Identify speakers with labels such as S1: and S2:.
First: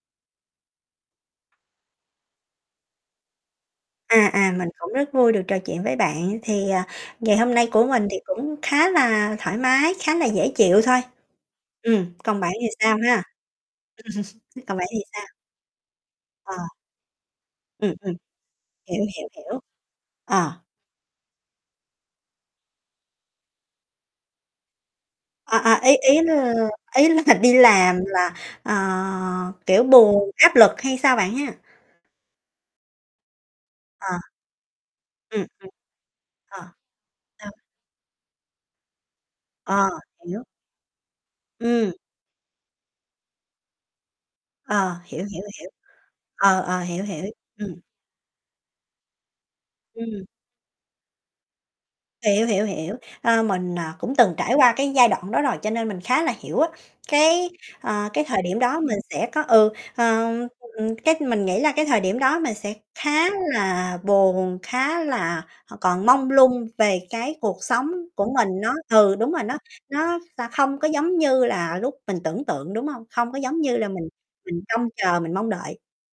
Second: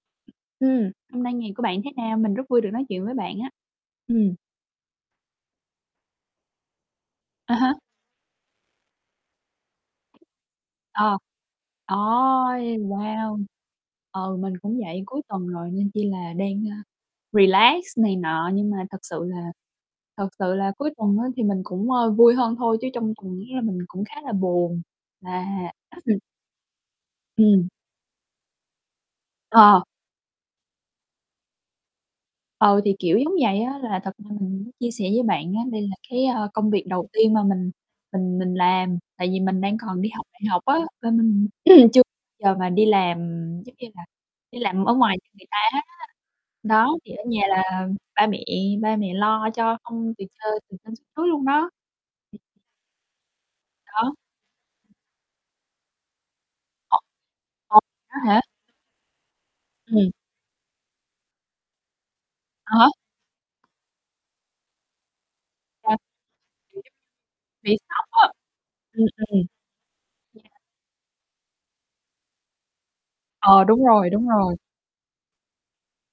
S1: Ừm, hôm nay ngày của bạn thế nào? Mình rất vui được nói chuyện với bạn á.
S2: À,
S1: Ừm.
S2: à, mình cũng rất vui được trò chuyện với bạn. Thì, ờ, ngày hôm
S1: À
S2: nay
S1: ha.
S2: của mình thì cũng khá là thoải mái, khá là dễ chịu thôi.
S1: Ờ,
S2: Ừm, còn bạn thì
S1: Ôi!
S2: sao ha?
S1: Wow! Ừ, mình
S2: Còn
S1: cũng
S2: bạn thì
S1: vậy. Cuối
S2: sao?
S1: tuần rồi, nên chỉ là
S2: Ờ.
S1: đang, a, relax
S2: Ừm, ừm.
S1: này nọ, nhưng mà thật
S2: Hiểu,
S1: sự
S2: hiểu,
S1: là
S2: hiểu.
S1: thật sự
S2: Ờ.
S1: là cuối tuần á thì mình cũng, ơ, vui hơn thôi, chứ trong tuần á là mình cũng khá là buồn, là
S2: À, à, ý ý là ý là đi
S1: Ừm.
S2: làm là, ờ,
S1: Ờ.
S2: kiểu buồn, áp lực hay sao bạn ha?
S1: Ừ, thì kiểu giống vậy á. Là thật
S2: Ờ.
S1: ra mình muốn chia sẻ với
S2: Ừm,
S1: bạn á,
S2: ừm.
S1: đây là cái, ơ,
S2: Ờ.
S1: công việc đầu tiên mà
S2: [unintelligible]
S1: mình mình mình làm. Tại vì mình đang
S2: Ờ,
S1: còn đi học đại
S2: hiểu.
S1: học á, là mình
S2: Ừm.
S1: chưa giờ mà đi làm giống như là đi làm ở
S2: Ờ,
S1: ngoài
S2: hiểu,
S1: cho
S2: hiểu,
S1: người ta
S2: hiểu.
S1: hết á.
S2: Ờ, ờ,
S1: Đó,
S2: hiểu,
S1: thì ở
S2: hiểu.
S1: nhà
S2: Ừm.
S1: là ba mẹ ba mẹ lo cho không, từ
S2: Ừm.
S1: trên từ trên xuống dưới luôn đó.
S2: Hiểu, hiểu, hiểu. Ờ, mình, ờ,
S1: Đó.
S2: cũng từng trải qua cái giai đoạn đó rồi, cho nên mình khá là hiểu á.
S1: [unintelligible]
S2: Cái,
S1: đó
S2: ờ, cái
S1: hả?
S2: thời điểm đó mình sẽ có ừ,
S1: Ừm.
S2: ờ, ừm cái mình nghĩ là cái thời điểm đó mình
S1: À
S2: sẽ
S1: há.
S2: khá là buồn, khá là, ờ, còn mông lung
S1: [unintelligible]
S2: về cái cuộc
S1: Bị
S2: sống
S1: sốc á.
S2: của mình, nó
S1: Ừm,
S2: ừ, đúng
S1: ừm.
S2: rồi. Nó nó sa
S1: Yeah.
S2: không có giống như là lúc mình tưởng tượng, đúng hông? Không có giống
S1: Ờ,
S2: như
S1: đúng
S2: là mình
S1: rồi, đúng rồi.
S2: mình trông chờ, mình mong đợi.